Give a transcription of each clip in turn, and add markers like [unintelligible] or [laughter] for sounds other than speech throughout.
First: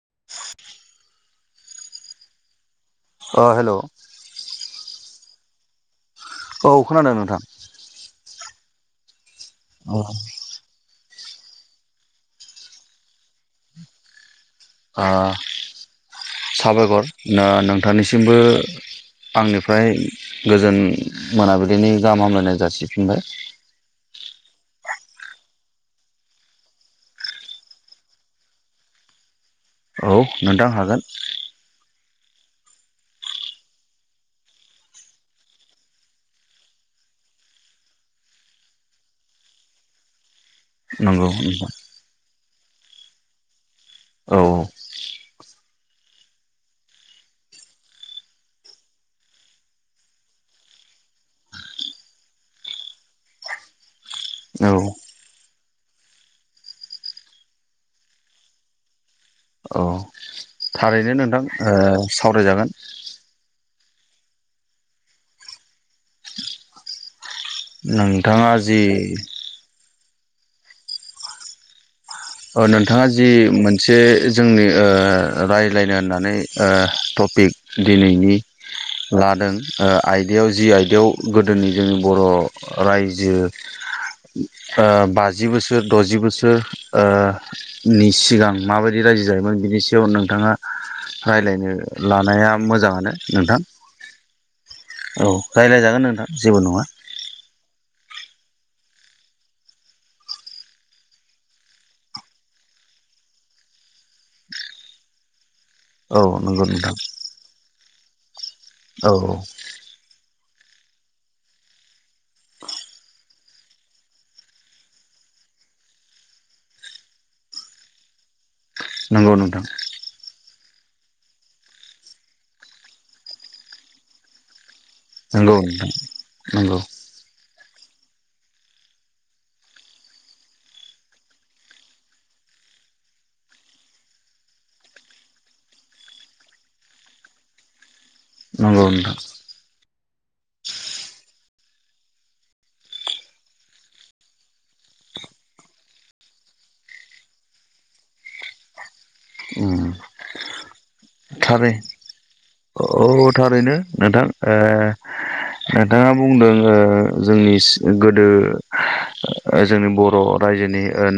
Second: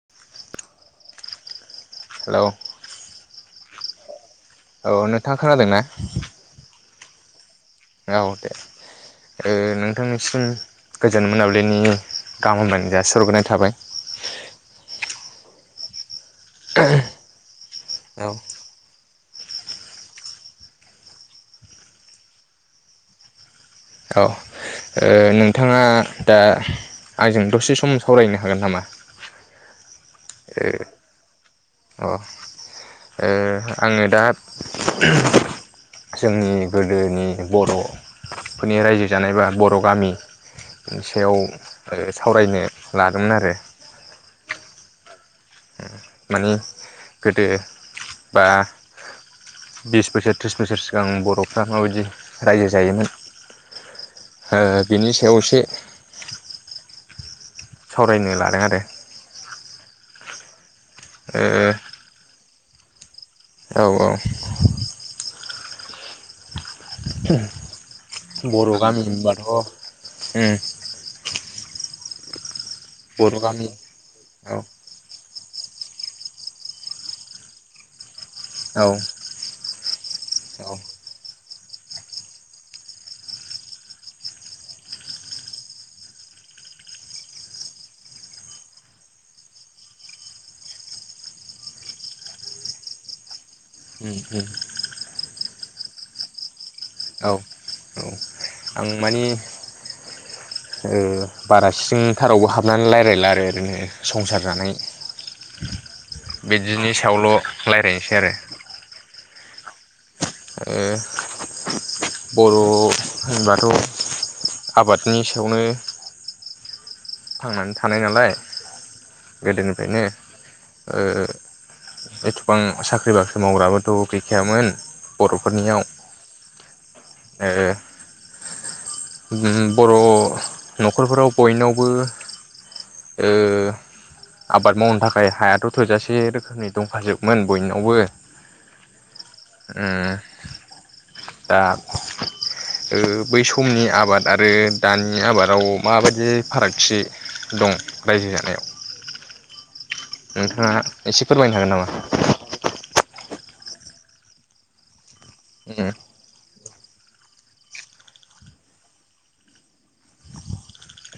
[inaudible] Hello अ हेल' औ नोंथाङा खोनादों ना? औ खोनादों नोंथां। गावथ [inaudible] ओ नोंथांनिसिम गोजोन मोनाबलिनि गाहाम हामलायनाय जासि हरग्रोनाय थाबाय। ओ साबायखर नों औ थानैसिमबो। आंनिफ्राय गोजोन मोनाबिलिनि गाहाम हामलायनाय जारसिफिनबाय। औ नोंथाङा दा आंजों दसे सम सावरायनो हागोन नामा? औ नोंथां हागोन। अ आङो दा जोंनि गोदोनि बर'फोरनि रायजो जानाय बा बर' गामि नंगौ सायाव नोंथां सावरायनो लादोंमोन आरो औ औ। माने गोदो बा बिस बोसोर थ्रिस बोसोर सिगां बर'फ्रा माबायदि रायजो जायोमोन। औ बिनि सायाव एसे सावरायनो लादों आरो। औ थारैनो नोंथां ओ सावरायजागोन। औ औ। नोंथाङा जि ओम नोंथाङा जि गामि मोनसे औ जोंनि ओ। रायज्लायनो होननानै ओ टपिक दिनैनि। औ लादों ओ आयदायाव जि औ आयदायाव गोदोनि जोंनि बर' रायजो फ्रा बाजि बोसोर दजि बोसोर। ओ नि सिगां माबायदि रायजो जायोमोन बिनि सायाव नोंथाङा रायलायनो लानाया मोजाङानो नोंथां उम उम औ रायलायजागोन नोंथां जेबो नङा। औ आं मानि ओ बारा सिंथारावबो हाबनानै लायरायला आरो ओरैनो संसार जानाय। औ नंगौ नोंथां बिदिनि सायावल' लाय। [unintelligible] आरो औ। बर' होनबाथ' आबादनि सायावनो। थांनानै थानाय नालाय। नंगौ नोंथां गोदोनिफ्राय नो ओ एथबां साख्रि बाख्रि मावग्राबोथ' गैखायामोन नंगौ बर'फोरनियाव नोंथां नंगौ ओ बर' न'खरफोराव बयनावबो ओ आबाद मावनो थाखाय हायाथ' थोजासे रोखोमनि दंखाजोबमोन बयनावबो नंगौ नोथा दा ओ बै समनि आबाद आरो दानि आबादाव माबायदि फारागथि दं रायजो जानायाव ओम नोंथाङा एसे फोरमायनो हागोन नामा अ थारैनो नोंथां ओ नोंथाङा बुंदों ओ जोंनि गोदो जोंनि बर' रायजोनि ओ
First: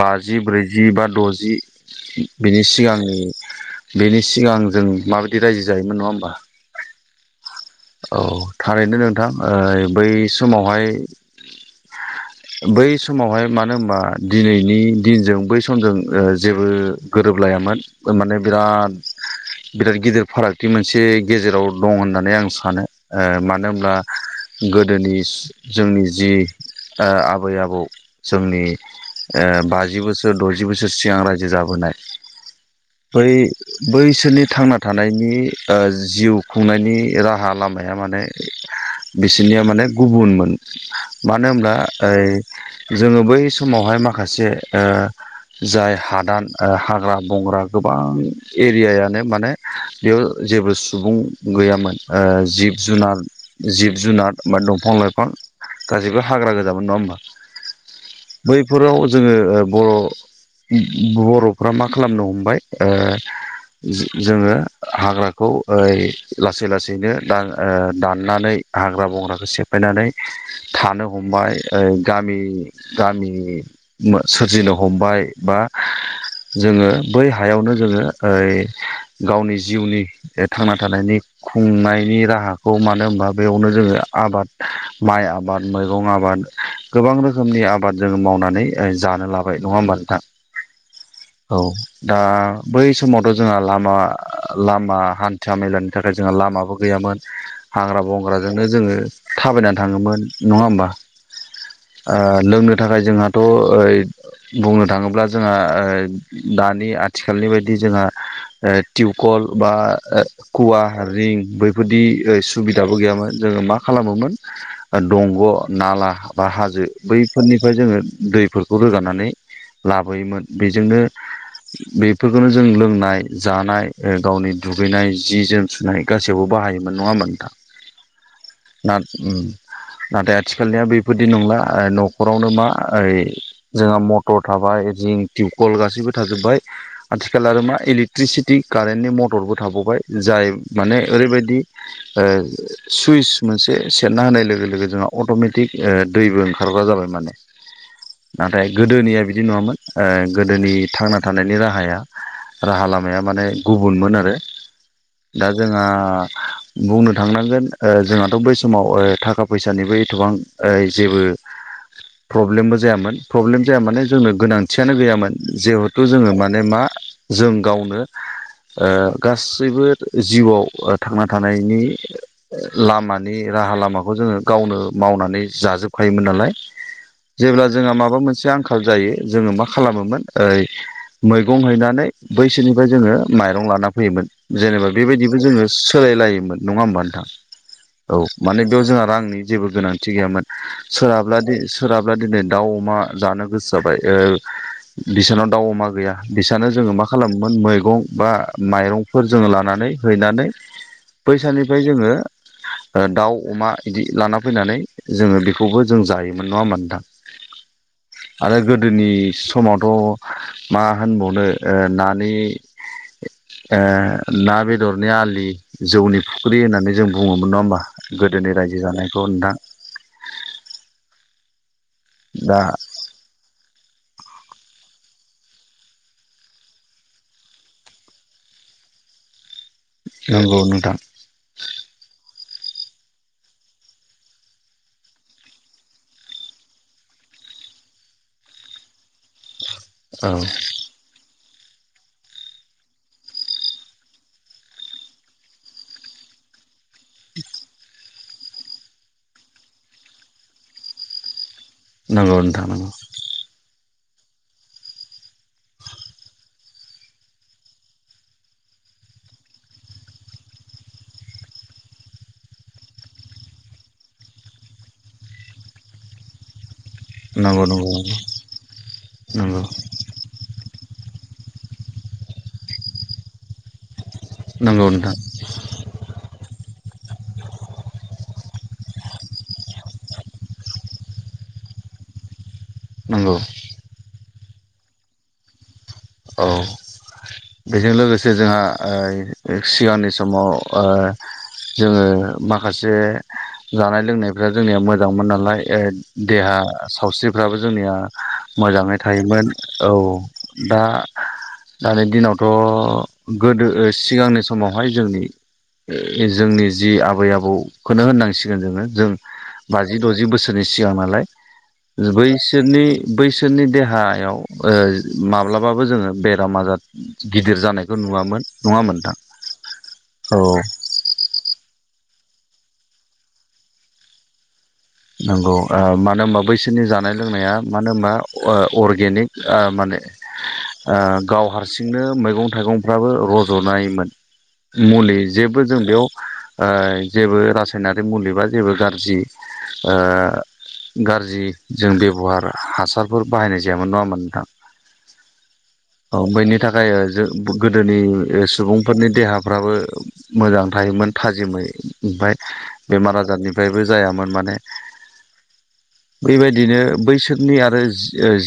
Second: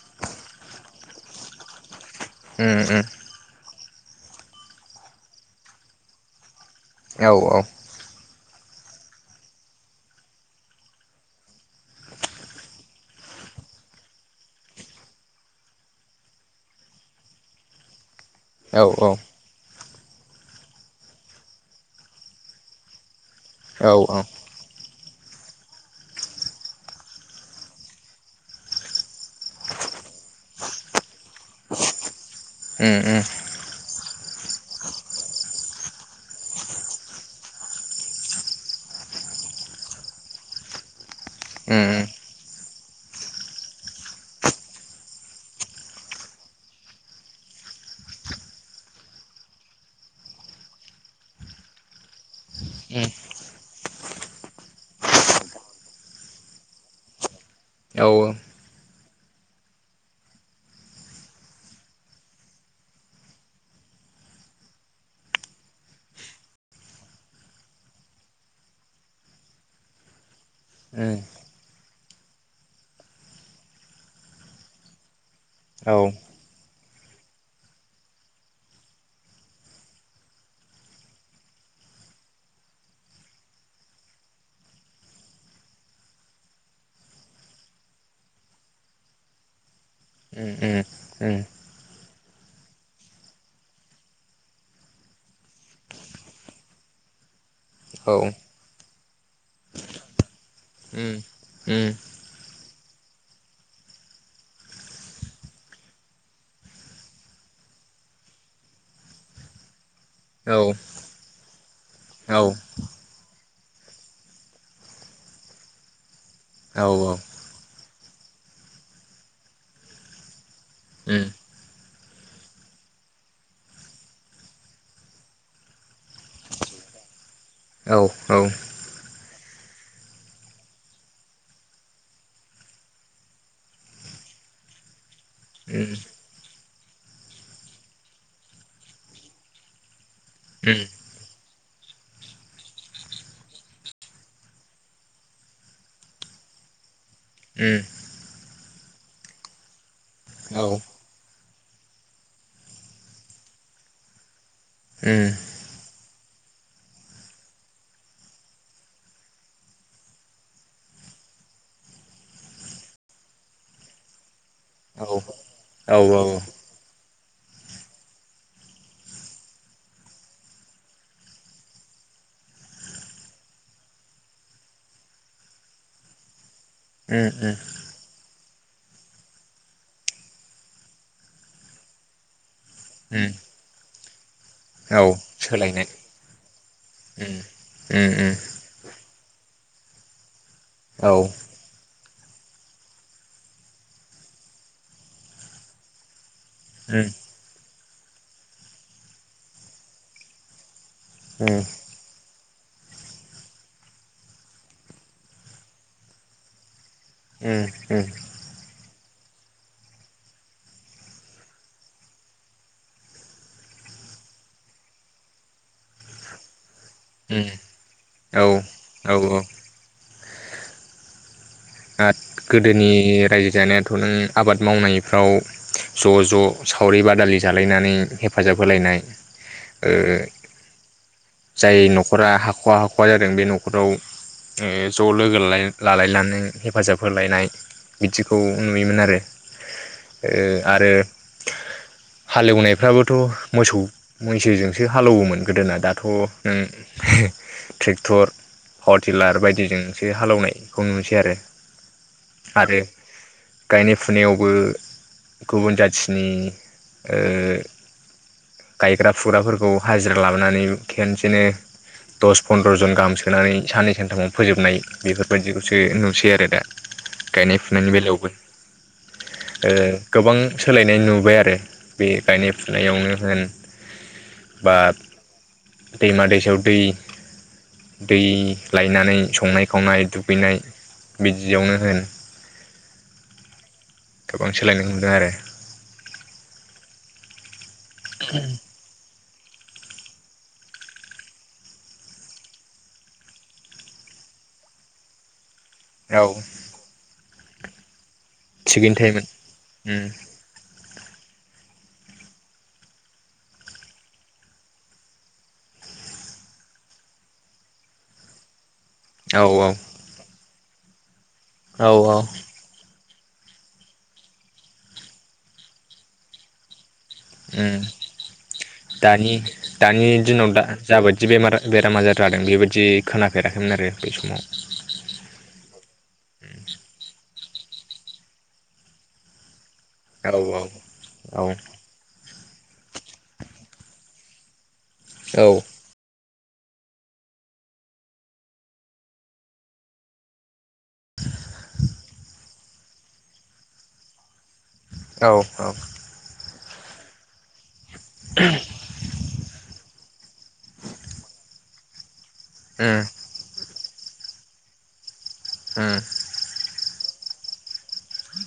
बाजि ब्रैजि बा द'जि बेनि उम सिगां उम बेनि सिगां जों माबायदि रायजो जायोमोन नङा होमबा औ औ औ थारैनो नोंथां ओ बै समावहाय बै समावहाय मानो होनबा दिनैनि दिनजों बै समजों ओ जेबो गोरोबलायामोन माने औ बिराद बिराद गिदिर फारागथि मोनसे गेजेराव दं होननानै आं सानो ओ मानो औ होनब्ला गोदोनि जोंनि जि ओ आबै आबौ जोंनि ओ बाजि बोसोर द'जि बोसोर सिगां रायजो जाबोनाय उम बै बैसोरनि थांना थानायनि ओ जिउ खुंनायनि राहा लामाया माने बिसोरनिया माने गुबुनमोन मानो होनब्ला उम ओइ जोङो बै समावहाय माखासे ओ जाय हादान हाग्रा बंग्रा गोबां एरियायानो माने बेयाव जेबो सुबुं गैयामोन ओ जिब उम जुनार जिब जुनार ब दंफां लाइफां गाैबो हाग्रा गो नङा हा औ उम औ बैफोराव जोङो बर' बर'फ्रा मा खालामनो हमबाय ओ जोङो हाग्राखौ ओ लासै लासैनो ओ दाननानै हाग्रा बंग्राखौ सेफायनानै उम थानो हमबाय ओ गामि गामि सोरजिनो हमबाय बा जोङो बै हायावनो जोङो ओइ गावनि जिउनि थांना थानायनि खुंनायनि राहाखौ मानो होनबा बेयावनो जोङो आबाद माइ आबाद मैगं आबाद गोबां रोखोमनि आबाद जोङो मावनानै जानो लाबाय नङा होमबा नोंथां उम औ दा बै समावथ' जोंहा लामा लामा हान्था मेलानि थाखाय जोंहा लामाबो गैयामोन हाग्रा उम बंग्राजोंनो जोङो थाबायनानै थाङोमोन नङा होमबा उम ओ लोंनो थाखाय जोंहाथ' ओइ बुंनो थाङोब्ला जोंहा दानि आथिखालनि बायदि जोंहा टिउकल बा औ कुवा रिं बैफोरदि औ औ उम औ औ सुबिदाबो गैयामोन जोङो मा खालामोमोन दंग' नाला बा हाजो उम बैफोरनिफ्राय जोङो दैफोरखौ रोगानानै लाबोयोमोन बेजोंनो बेफोरखौनो जों लोंनाय जानाय गावनि दुगैनाय जि जोम सुनाय गासैयावबो बाहायोमोन नङा होनबा नोंथां ना नाथाय आथिखालनिया बे बेबायदि नंला न'खरावनो मा ओइ जोंहा मटर थाबाय रिं टिवकल गासैबो थाजोबबाय आथिखाल आरो मा इलेकट्रिसिटि कारेन्टनि मटरबो थाबावबाय जाय माने ओरैबायदि ओ सुइस मोनसे सेरना होनाय लोगो लोगो जोंहा अट'मेटिक ओ दैबो ओंखारग्रा जाबाय माने उम नाथाय गोदोनिया बिदि नङामोन गोदोनि थांना थानायनि राहाया राहा लामाया माने गुबुनमोन आरो दा जोंहा बुंनो थांनांगोन जोंहाथ' बै समाव थाखा फैसानिबो एथबां ओइ जेबो प्रब्लेमबो जायामोन प्रब्लेम जाया माने जोंनो गोनांथियानो औ उम औ गैयामोन औ जिहेथु जोङो उम माने मा जों गावनो ओ गासैबो जिउआव थांना थानायनि लामानि राहा लामाखौ जोङो गावनो मावनानै जाजोबखायोमोन नालाय उम जेब्ला जोंहा माबा मोनसे आंखाल जायो जोङो मा खालामोमोन ओइ मैगं हैनानै बैसोनिफ्राय जोङो उम माइरं लाना फैयोमोन जेनेबा औ बेबायदिबो जोङो सोलायनाय सोलायलायोमोन नङा होमबा नोंथां उम उम औ उम माने बेयाव जोंहा रांनि जेबो गोनांथि गैयामोन औ सोरहाब्ला उम दि सोरहाब्ला दिनै दाउ अमा जानो गोसो जाबाय ओ बिसोनाव दाउ अमा गैया बिसानो जोङो मा खालामोमोन मैगं बा माइरंफोर जोङो लानानै हैनानै उम बैसानिफ्राय जोङो दाउ अमा बिदि लाना फैनानै जोङो बेखौबो जों जायोमोन नङा होमबा नोंथां उम उम आरो गोदोनि समावथ' मा होनबावनो ओ नानि ओ ना बेदरनि आलि जौनि फुख्रि होननानै जों उम बुङोमोन नङा हा औ गोदोनि रायजो जानायखौ औ नोंथां दा गोदोनि रायजो जानायाथ'नो आबाद मावनायफ्राव ज' ज' सावरि बादालि जालायनानै हेफाजाब होलायनाय ओ नंगौ नोंथां जाय न'खरा हाख ख' हाख'वा जादों बे न'खराव ज' लोगो ला लायनानै हेफाजाब होलायनाय बिदिखौ नुयोमोन आरो औ ओ आरो हालेवनायफ्राबोथ' मोसौ मैसोजोंसो हालौवोमोन गोदोना दाथ' नों ट्रेक्टर पावार टिलार बायदिजोंसो हालेवनायखौ नुनोसै आरो नांगौ नोंथां आरो नंगौ गायनाय फुनायावबो गुबुन जाथिनि ओ गायग्रा फुग्राफोरखौ हाजिरा लाबोनानै खेनसेनो दस फन्द्र'जन गाहाम सोनानै साननै सानथामाव फोजोबनाय बेफोर बायदिखौसो नुसै आरो दा। गायनाय नंगौ फुनायनि नंगौ नंगौ बेलायावबो नंगौ ओ गोबां सोलायनाय नुबाय दो बे गायनाय फुनायावनो होन बा नंगौ नोंथां दैमा दैसायाव दै दै लायनानै संनाय खावनाय दुगैनाय बि दियावनो होन नंगौ गोबां सोलायनो नुदों आरो औ बेजों लोगोसे जोंहा ओ सिगांनि समाव ओ जोङो माखासे जानाय लोंनायफ्रा जोंनिया मोजांमोन नालाय ओ औ देहा सावस्रि फोराबो जोंनिया मोजाङै थायोमोन औ उम दा दानि दिनावथ' गोदो सिगांनि समावहाय जोंनि ओ जोंनि जि आबै आबौखौनो होननांसिगोन जोङो जों औ बाजि द'जि बो सोरनि सिगां नालाय। औ ज औ बैसोरनि बैसोरनि देहायाव ओ माब्ला बाबो जोङो बेराम आजार उम जानायखौ नुवामोन नङामोन दा नोंथां दानि औ दिनाव दा जाबायदि बेमार बेराम आजार जादों बेबायदि खोनाफेराखैमोन आरो बै समाव नंगौ ओ मानो होनबा बैसोरनि जानाय लोंनाया मानो होनबा अ अर्गेनिक ओ माने औ ओ गाव औ हारसिंनो मैगं थाइगंफ्राबो रज'नायमोन मुलि औ जेबो जों बेयाव ओ जेबो रासायनारि मुलि बा जेबो गाज्रि ओ गाज्रि जों बेब'हार हासारफोर बाहायनाय जायामोन नङामोन नोंथां औ औ औ बैनि थाखाय जो गोदोनि सुबुंफोरनि देहाफ्राबो मोजां थायोमोन थाजिमै ओमफाय उम बेमार आजारनिफ्रायबो जायामोन माने उम बेबायदिनो बैस सोरनि आरो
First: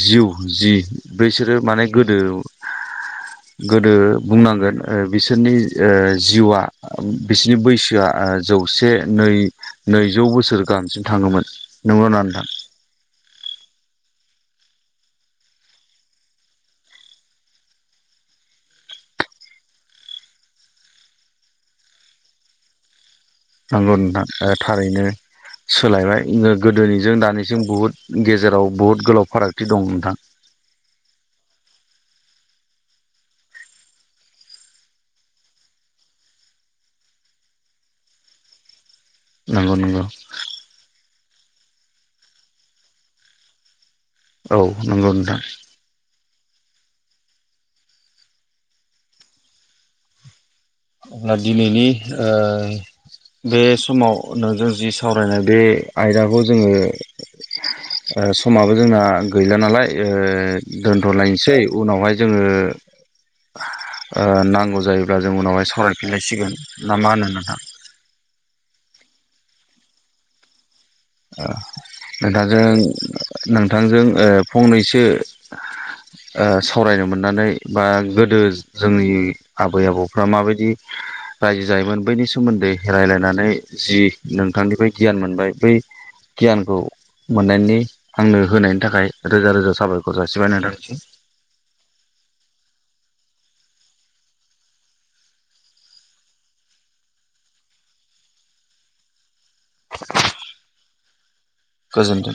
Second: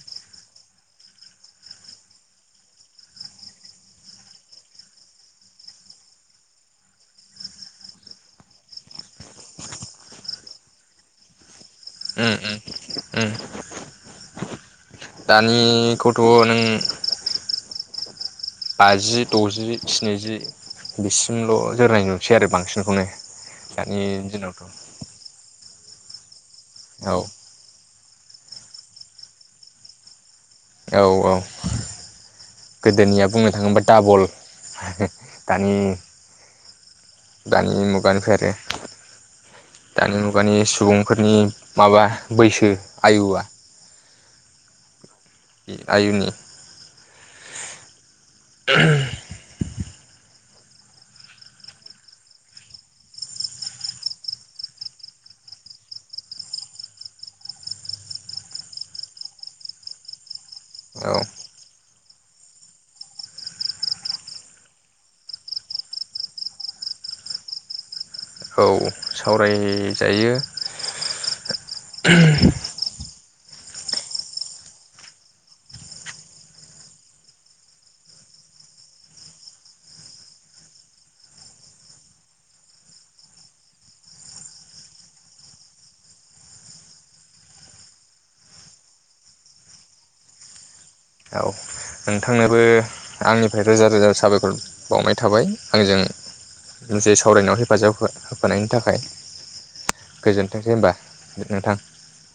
जिउ जि बैसोरो माने गोदो गोदो बुंनांगोन बिसोरनि ओ जिउआ बिसोरनि बैसोआ ओ जौसे नै नैजौ बोसोर गाहामसिम थाङोमोन नंगौ ना उम नोंथां उम उम दानि कथ' नों बाजि द'जि स्निजि बिसिमल' जोरनाय नुसै आरो बांसिनखौनो नोंगौ दानि नोंथां दिनावथ' थारैनो सोलायबाय औ गोदोनिजों दानिजों बुहुद गेजेराव बहुत गोलाव फारागथि दं नोंथां औ औ गोदोनिया बुंनो थाङोबोबा डाबल दानि दानि मुगानिफ्राय आरो नंगौ नंगौ दानि मुगानि सुबुंफोरनि माबा बैसो आयुआ औ नंगौ नोंथां आयनि [inaudible] दा दिनैनि ओ बे समाव नोंजों जि सावरायनाय बे आयदाखौ जोङो समाबो जोंना गैला नालाय ओ औ दोनथ'लायनोसै उनावहाय जोङो ओ नांगौ जायोब्ला जों उनावहाय सावरायफिनलायसिगोन ना मा होनो नोंहा औ सावरायजायो नोंथां जों नोंथांजों ओ फंनैसो ओ सावरायनो मोननानै बा गोदो जोंनि आबै आबौफ्रा माबायदि रायजो जायोमोन बैनि सोमोन्दै रायजलायनानै जि नोंथांनिफ्राय गियान मोनबाय बै गियानखौ मोननायनि आंनो होनायनि थाखाय रोजा रोजा साबायखर जासिबाय नोंथांसि औ नोंथांनोबो आंनिफ्राय रोजा रोजा साबायखर बावनाय थाबाय आंजों मोनसे सावरायनायाव हेफाजाब होफानायनि थाखाय गोजोनथोंसै होनबा नोंथां गोजोन्थों